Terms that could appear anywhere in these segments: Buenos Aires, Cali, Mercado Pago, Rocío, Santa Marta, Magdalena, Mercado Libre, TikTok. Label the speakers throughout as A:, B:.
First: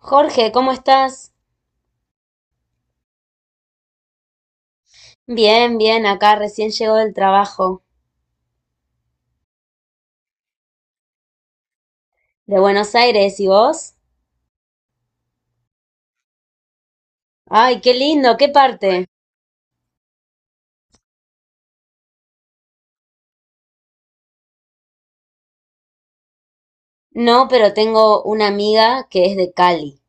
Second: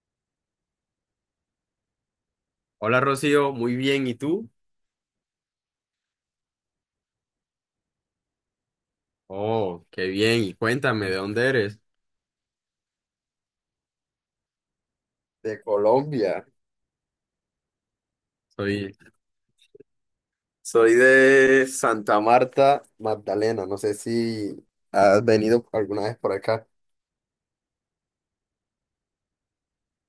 A: Jorge, ¿cómo estás?
B: Hola Rocío, muy bien, ¿y tú?
A: Bien, bien, acá recién llegó del trabajo.
B: Oh, qué bien, y cuéntame, ¿de dónde eres?
A: De Buenos Aires, ¿y vos?
B: De Colombia.
A: Ay, qué lindo, ¿qué
B: Soy,
A: parte?
B: Soy de Santa Marta, Magdalena. No sé si has venido alguna vez por acá.
A: No, pero tengo una amiga que es de Cali.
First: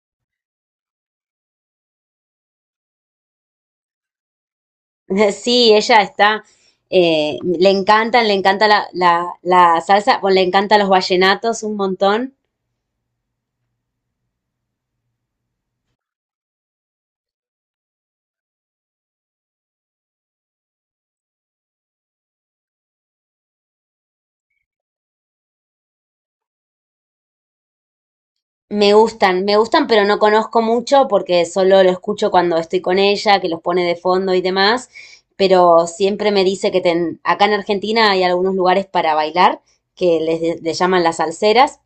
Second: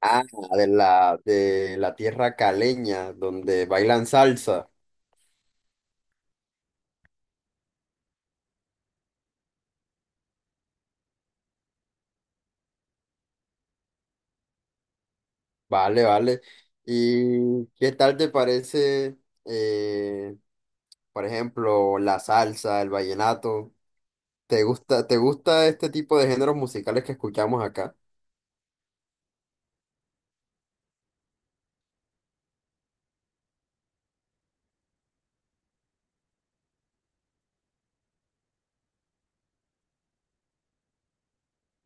B: Ah, de la tierra caleña, donde bailan salsa.
A: Sí, ella está, le encanta la salsa, bueno, le encantan los vallenatos un montón.
B: Vale, vale. ¿Y qué tal te parece, eh, por ejemplo, la salsa, el vallenato? Te gusta este tipo de géneros musicales que escuchamos acá?
A: Me gustan, pero no conozco mucho porque solo lo escucho cuando estoy con ella, que los pone de fondo y demás, pero siempre me dice que acá en Argentina hay algunos lugares para bailar que les, le llaman las salseras,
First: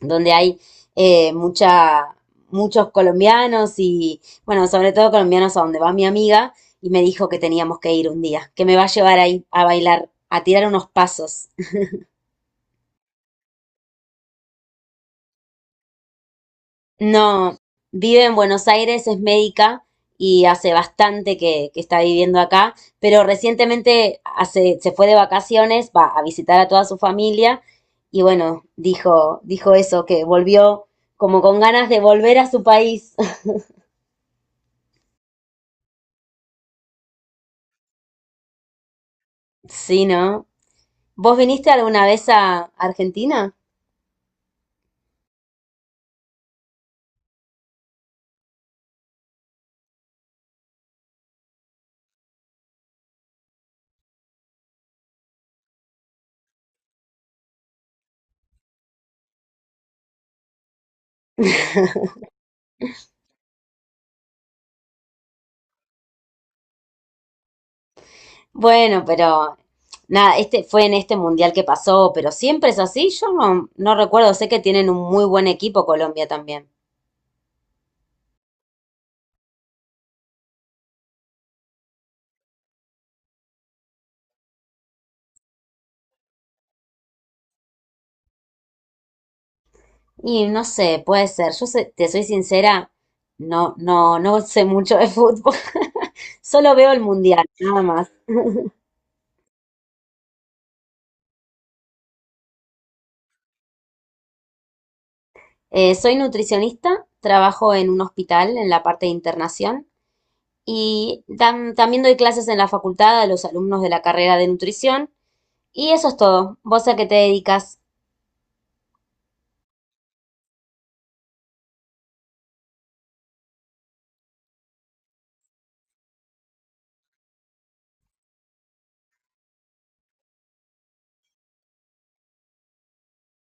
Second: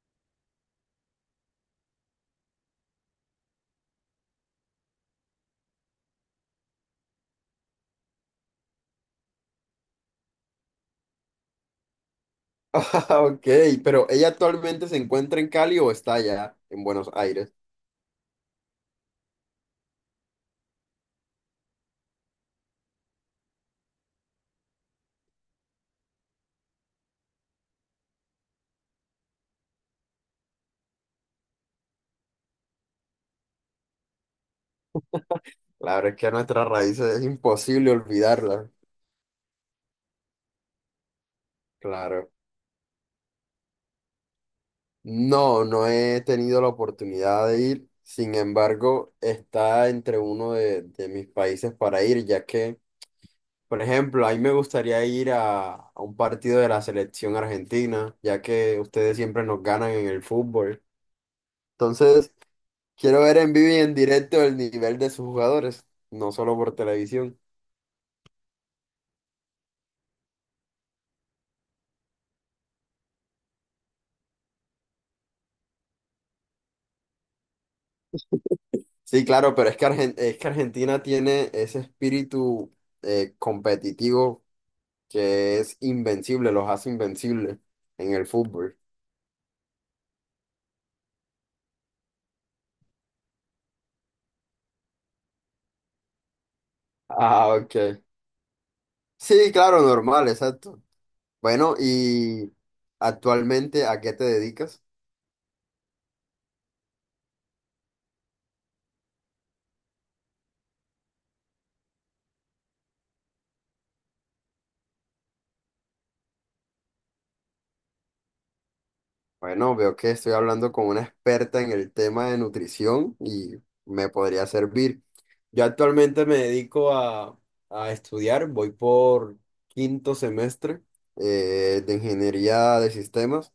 A: donde hay eh, mucha, muchos colombianos y, bueno, sobre todo colombianos a donde va mi amiga y me dijo que teníamos que ir un día, que me va a llevar ahí a bailar, a tirar unos pasos.
B: Ah, ok, pero ¿ella actualmente se encuentra en Cali o está allá en Buenos Aires?
A: No, vive en Buenos Aires, es médica y hace bastante que está viviendo acá, pero recientemente hace, se fue de vacaciones, va a visitar a toda su familia y bueno, dijo eso, que volvió como con ganas de volver a su país.
B: La verdad es que nuestras raíces es imposible olvidarlas.
A: Sí, ¿no? ¿Vos viniste alguna vez
B: Claro.
A: a Argentina?
B: No, no he tenido la oportunidad de ir. Sin embargo, está entre de mis países para ir, ya que, por ejemplo, a mí me gustaría ir a un partido de la selección argentina, ya que ustedes siempre nos ganan en el fútbol. Entonces, quiero ver en vivo y en directo el nivel de sus jugadores, no solo por televisión.
A: Bueno, pero nada, este fue en este mundial que pasó, pero siempre es así. Yo no recuerdo, sé que tienen un muy buen equipo Colombia también.
B: Sí, claro, pero es que, es que Argentina tiene ese espíritu competitivo que es invencible, los hace invencibles en el fútbol.
A: Y no sé, puede ser. Yo te soy sincera, no sé mucho de fútbol. Solo veo el mundial,
B: Ah,
A: nada
B: ok.
A: más.
B: Sí, claro, normal, exacto. Bueno, y actualmente, ¿a qué te dedicas?
A: Soy nutricionista, trabajo en un hospital en la parte de internación y también doy clases en la facultad a los alumnos de la carrera de nutrición. Y eso es todo. ¿Vos a qué te dedicas?
B: Bueno, veo que estoy hablando con una experta en el tema de nutrición y me podría servir. Yo actualmente me dedico a estudiar, voy por quinto semestre de ingeniería de sistemas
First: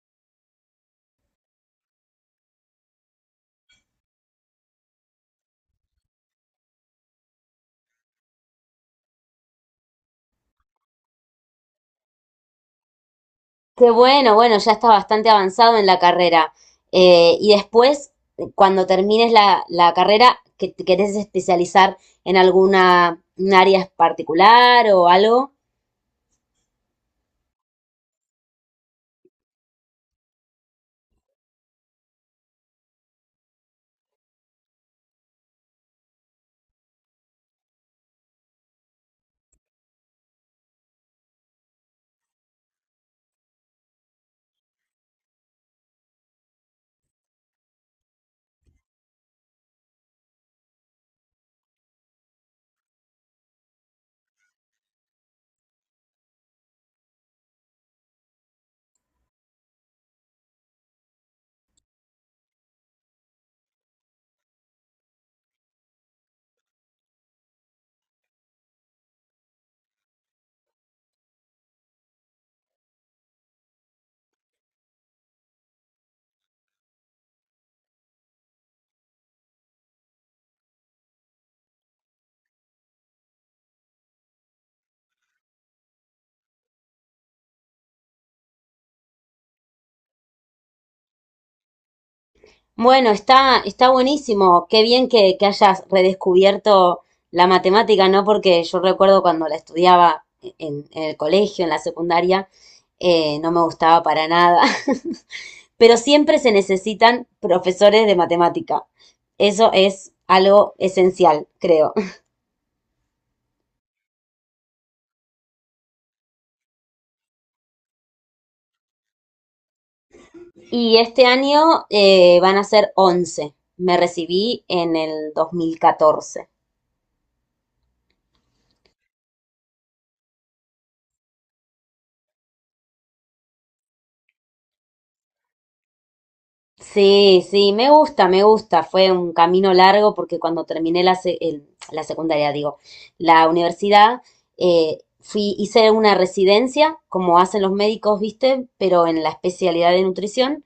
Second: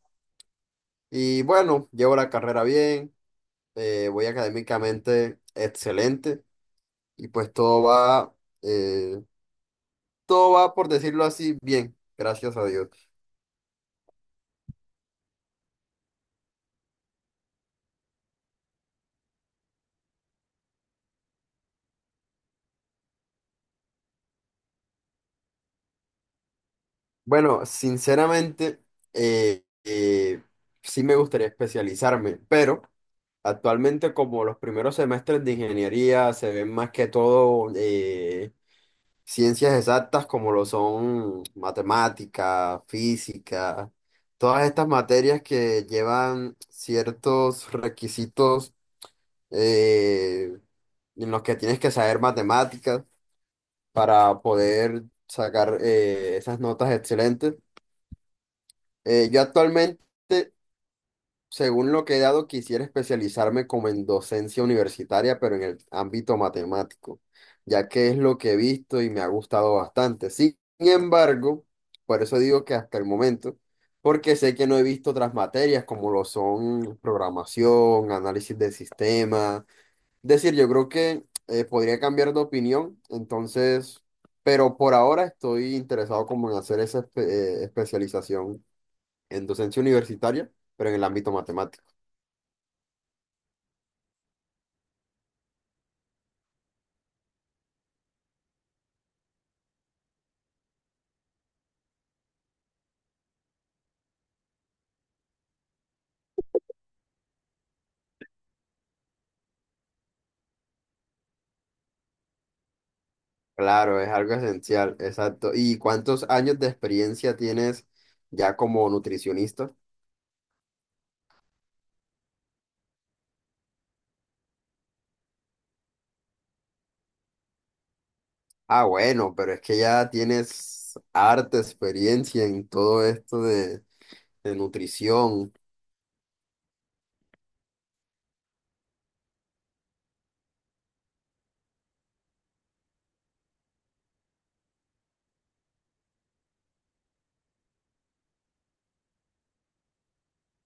B: y bueno, llevo la carrera bien, voy académicamente excelente y pues eh, todo va, por decirlo así, bien, gracias a Dios.
A: Qué bueno, bueno, ya estás bastante avanzado en la carrera. Y después, cuando termines la carrera, ¿que te querés especializar en alguna un área particular o algo?
B: Bueno, sinceramente, eh, eh, sí me gustaría especializarme, pero actualmente como los primeros semestres de ingeniería se ven más que todo ciencias exactas como lo son matemática, física, todas estas materias que llevan ciertos requisitos eh, en los que tienes que saber matemáticas para poder sacar esas notas excelentes. Yo actualmente, según lo que he dado, quisiera especializarme como en docencia universitaria, pero en el ámbito matemático, ya que es lo que he visto y me ha gustado bastante. Sin embargo, por eso digo que hasta el momento, porque sé que no he visto otras materias como lo son programación, análisis de sistemas. Es decir, yo creo que podría cambiar de opinión, entonces, pero por ahora estoy interesado como en hacer especialización en docencia universitaria, pero en el ámbito matemático.
A: Bueno, está buenísimo. Qué bien que hayas redescubierto la matemática, ¿no? Porque yo recuerdo cuando la estudiaba en el colegio, en la secundaria, no me gustaba para nada. Pero siempre se necesitan profesores de matemática. Eso es algo esencial, creo.
B: Claro, es algo esencial, exacto. ¿Y cuántos años de experiencia tienes ya como nutricionista?
A: Y este año van a ser 11. Me recibí en el 2014.
B: Ah, bueno, pero es que ya tienes harta experiencia en todo de nutrición.
A: Sí, sí, me gusta, me gusta. Fue un camino largo porque cuando terminé la secundaria, digo, la universidad, fui, hice una residencia, como hacen los médicos, ¿viste? Pero en la especialidad de nutrición.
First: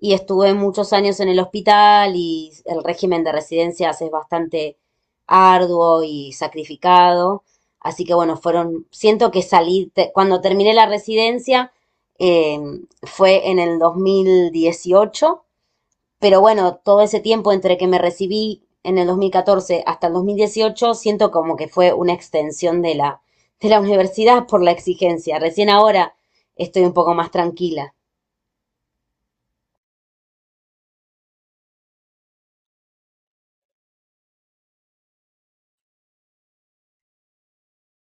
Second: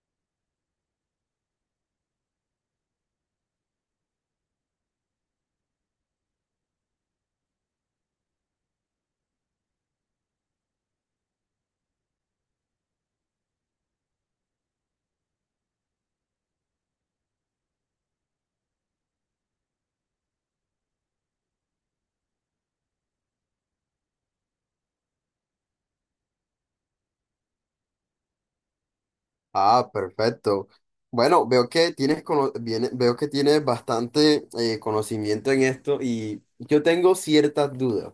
A: Y estuve muchos años en el hospital y el régimen de residencias es bastante arduo y sacrificado. Así que bueno, fueron, siento que salí, cuando terminé la residencia, eh, fue en el 2018. Pero bueno, todo ese tiempo entre que me recibí en el 2014 hasta el 2018 siento como que fue una extensión de de la universidad por la exigencia. Recién ahora estoy un poco más tranquila.
B: Ah, perfecto. Bueno, veo que veo que tienes bastante conocimiento en esto y yo tengo ciertas dudas.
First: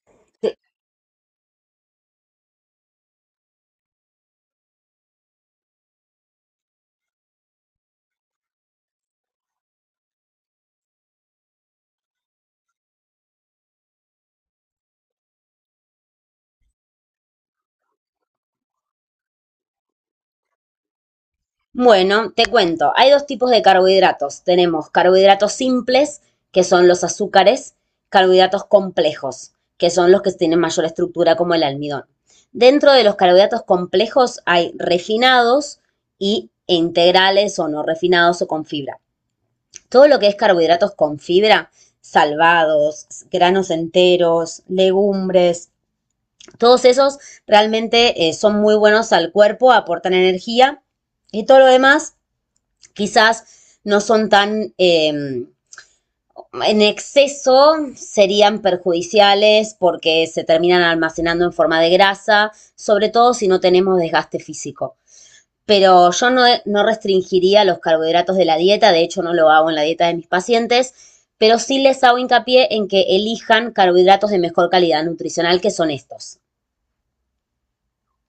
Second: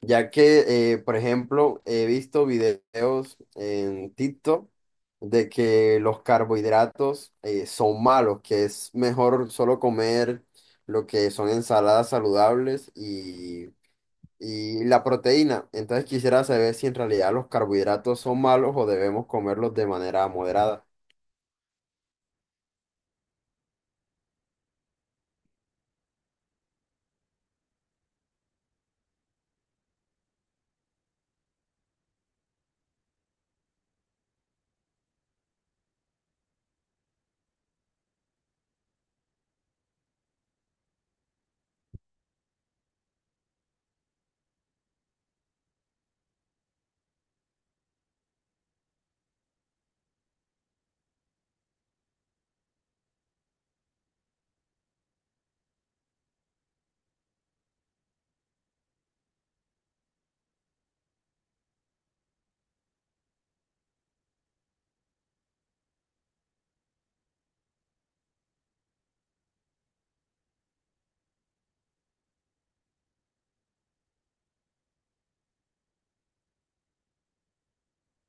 B: Ya
A: Te-
B: que, por ejemplo, he visto videos en TikTok de que los carbohidratos son malos, que es mejor solo comer lo que son ensaladas saludables y la proteína. Entonces quisiera saber si en realidad los carbohidratos son malos o debemos comerlos de manera moderada.
A: Bueno, te cuento, hay dos tipos de carbohidratos. Tenemos carbohidratos simples, que son los azúcares, carbohidratos complejos, que son los que tienen mayor estructura como el almidón. Dentro de los carbohidratos complejos hay refinados e integrales o no refinados o con fibra. Todo lo que es carbohidratos con fibra, salvados, granos enteros, legumbres, todos esos realmente son muy buenos al cuerpo, aportan energía y todo lo demás quizás no son tan. En exceso serían perjudiciales porque se terminan almacenando en forma de grasa, sobre todo si no tenemos desgaste físico. Pero yo no restringiría los carbohidratos de la dieta, de hecho no lo hago en la dieta de mis pacientes, pero sí les hago hincapié en que elijan carbohidratos de mejor calidad nutricional que son estos.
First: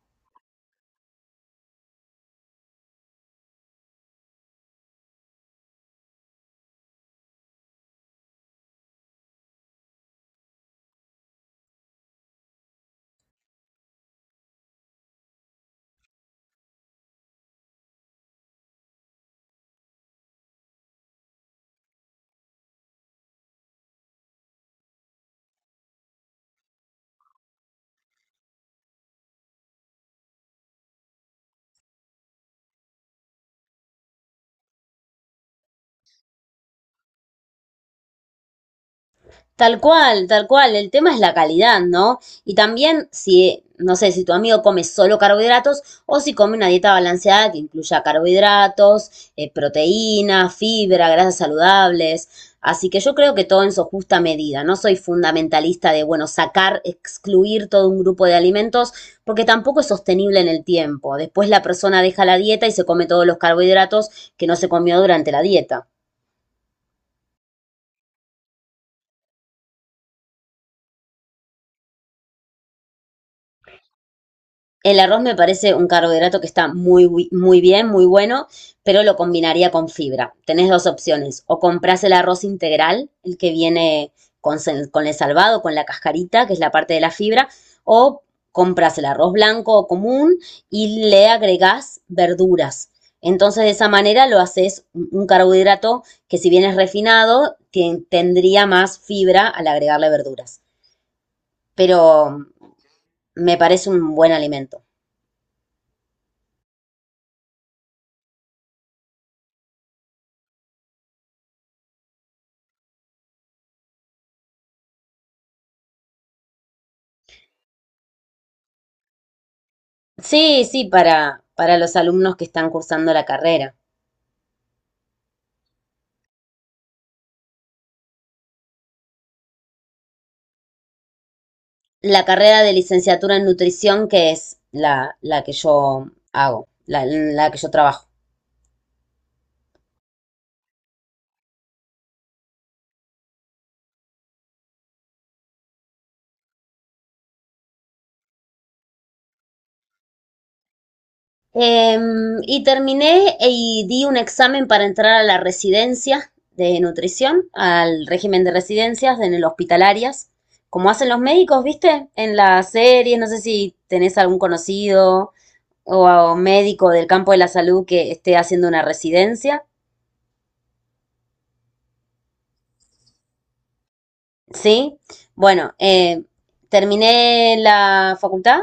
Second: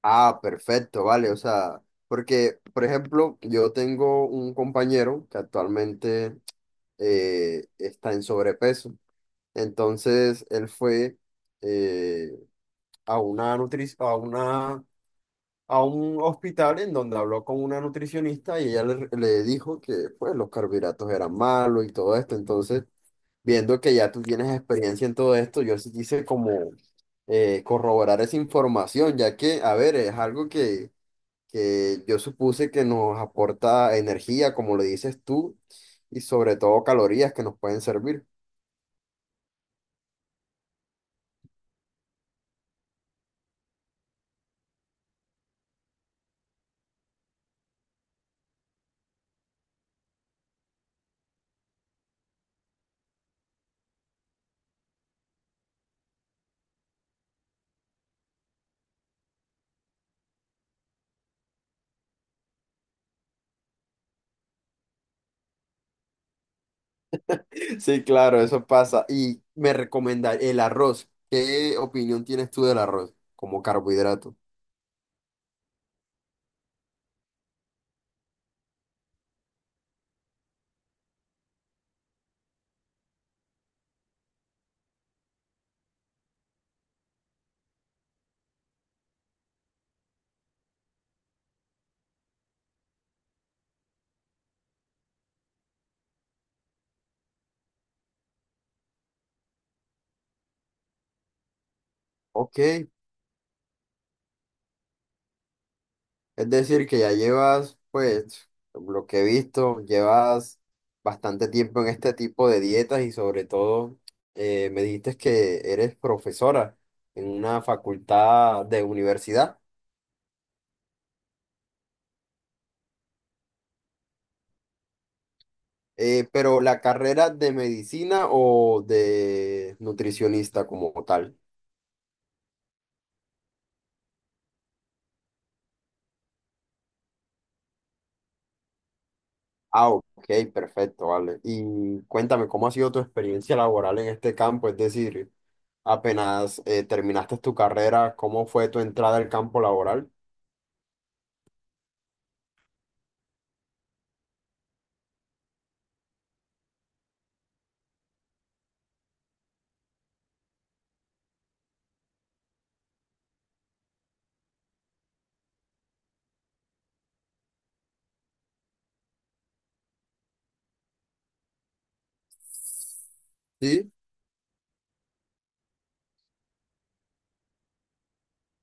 B: Ah, perfecto, vale. O sea, porque, por ejemplo, yo tengo un compañero que actualmente está en sobrepeso. Entonces él fue eh, a una nutri- a una, a un hospital en donde habló con una nutricionista y le dijo que pues los carbohidratos eran malos y todo esto. Entonces, viendo que ya tú tienes experiencia en todo esto, yo sí quise como corroborar esa información, ya que, a ver, es algo que yo supuse que nos aporta energía, como le dices tú, y sobre todo calorías que nos pueden servir.
A: Tal cual, tal cual. El tema es la calidad, ¿no? Y también si, no sé, si tu amigo come solo carbohidratos o si come una dieta balanceada que incluya carbohidratos, proteína, fibra, grasas saludables. Así que yo creo que todo en su justa medida. No soy fundamentalista de, bueno, sacar, excluir todo un grupo de alimentos porque tampoco es sostenible en el tiempo. Después la persona deja la dieta y se come todos los carbohidratos que no se comió durante la dieta.
B: Sí, claro, eso pasa. Y me recomendar el arroz. ¿Qué opinión tienes tú del arroz como carbohidrato?
A: El arroz me parece un carbohidrato que está muy, muy bien, muy bueno, pero lo combinaría con fibra. Tenés dos opciones, o compras el arroz integral, el que viene con, con el salvado, con la cascarita, que es la parte de la fibra, o compras el arroz blanco o común y le agregás verduras. Entonces, de esa manera lo haces un carbohidrato que si bien es refinado, tendría más fibra al agregarle verduras. Pero
B: Ok, es
A: me parece un buen alimento.
B: decir, que ya llevas, pues, lo que he visto, llevas bastante tiempo en este tipo de dietas y sobre todo me dijiste que eres profesora en una facultad de universidad.
A: Sí, sí, para los alumnos que están cursando la carrera.
B: Pero la carrera de medicina o de nutricionista como tal.
A: La carrera de licenciatura en nutrición, que es la que yo hago, la que yo trabajo.
B: Ah, ok, perfecto, vale. Y cuéntame, ¿cómo ha sido tu experiencia laboral en este campo? Es decir, apenas terminaste tu carrera, ¿cómo fue tu entrada al campo laboral?
A: Y terminé y di un examen para entrar a la residencia de nutrición, al régimen de residencias en el hospital hospitalarias, como hacen los médicos, ¿viste? En las series, no sé si tenés algún conocido o, o médico del campo de la salud que esté haciendo una residencia.
B: Sí,
A: Sí, bueno, terminé la facultad,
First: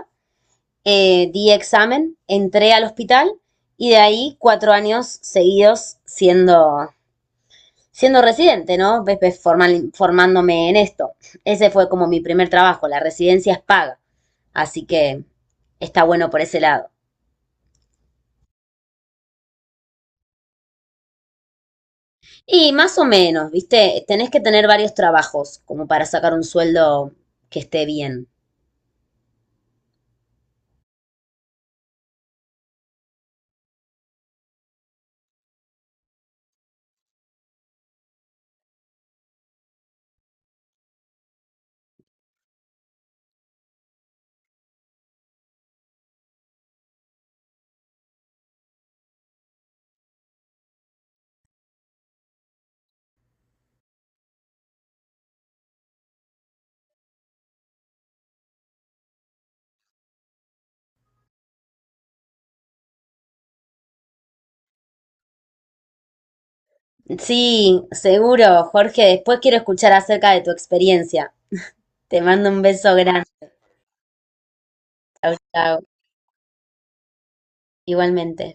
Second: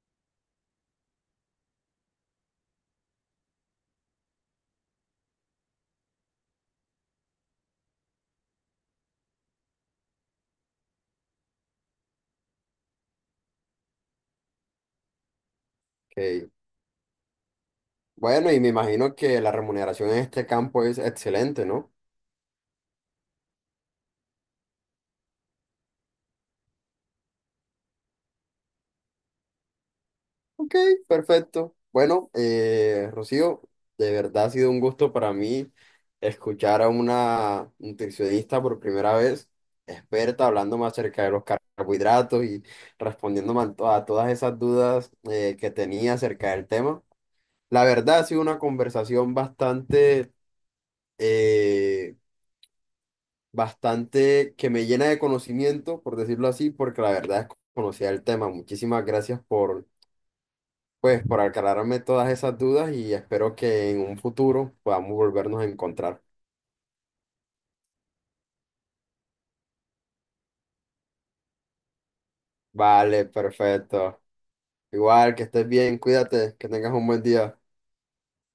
A: di examen, entré al hospital y de ahí 4 años seguidos siendo residente, ¿no? Formándome en esto. Ese fue como mi primer trabajo, la residencia es paga, así que está bueno por
B: ok.
A: ese lado.
B: Bueno, y me imagino que la remuneración en este campo es excelente, ¿no?
A: Y más o menos, ¿viste? Tenés que tener varios trabajos como para sacar un sueldo que esté bien.
B: Ok, perfecto. Bueno, Rocío, de verdad ha sido un gusto para mí escuchar a una nutricionista por primera vez, experta, hablándome acerca de los carbohidratos y respondiéndome a todas esas dudas que tenía acerca del tema. La verdad ha sido una conversación eh, bastante que me llena de conocimiento, por decirlo así, porque la verdad es que conocía el tema. Muchísimas gracias por, pues, por aclararme todas esas dudas y espero que en un futuro podamos volvernos a encontrar.
A: Sí, seguro, Jorge. Después quiero escuchar acerca de tu experiencia. Te mando un beso grande.
B: Vale, perfecto.
A: Chau,
B: Igual, que estés
A: chau.
B: bien, cuídate, que tengas un buen día.
A: Igualmente.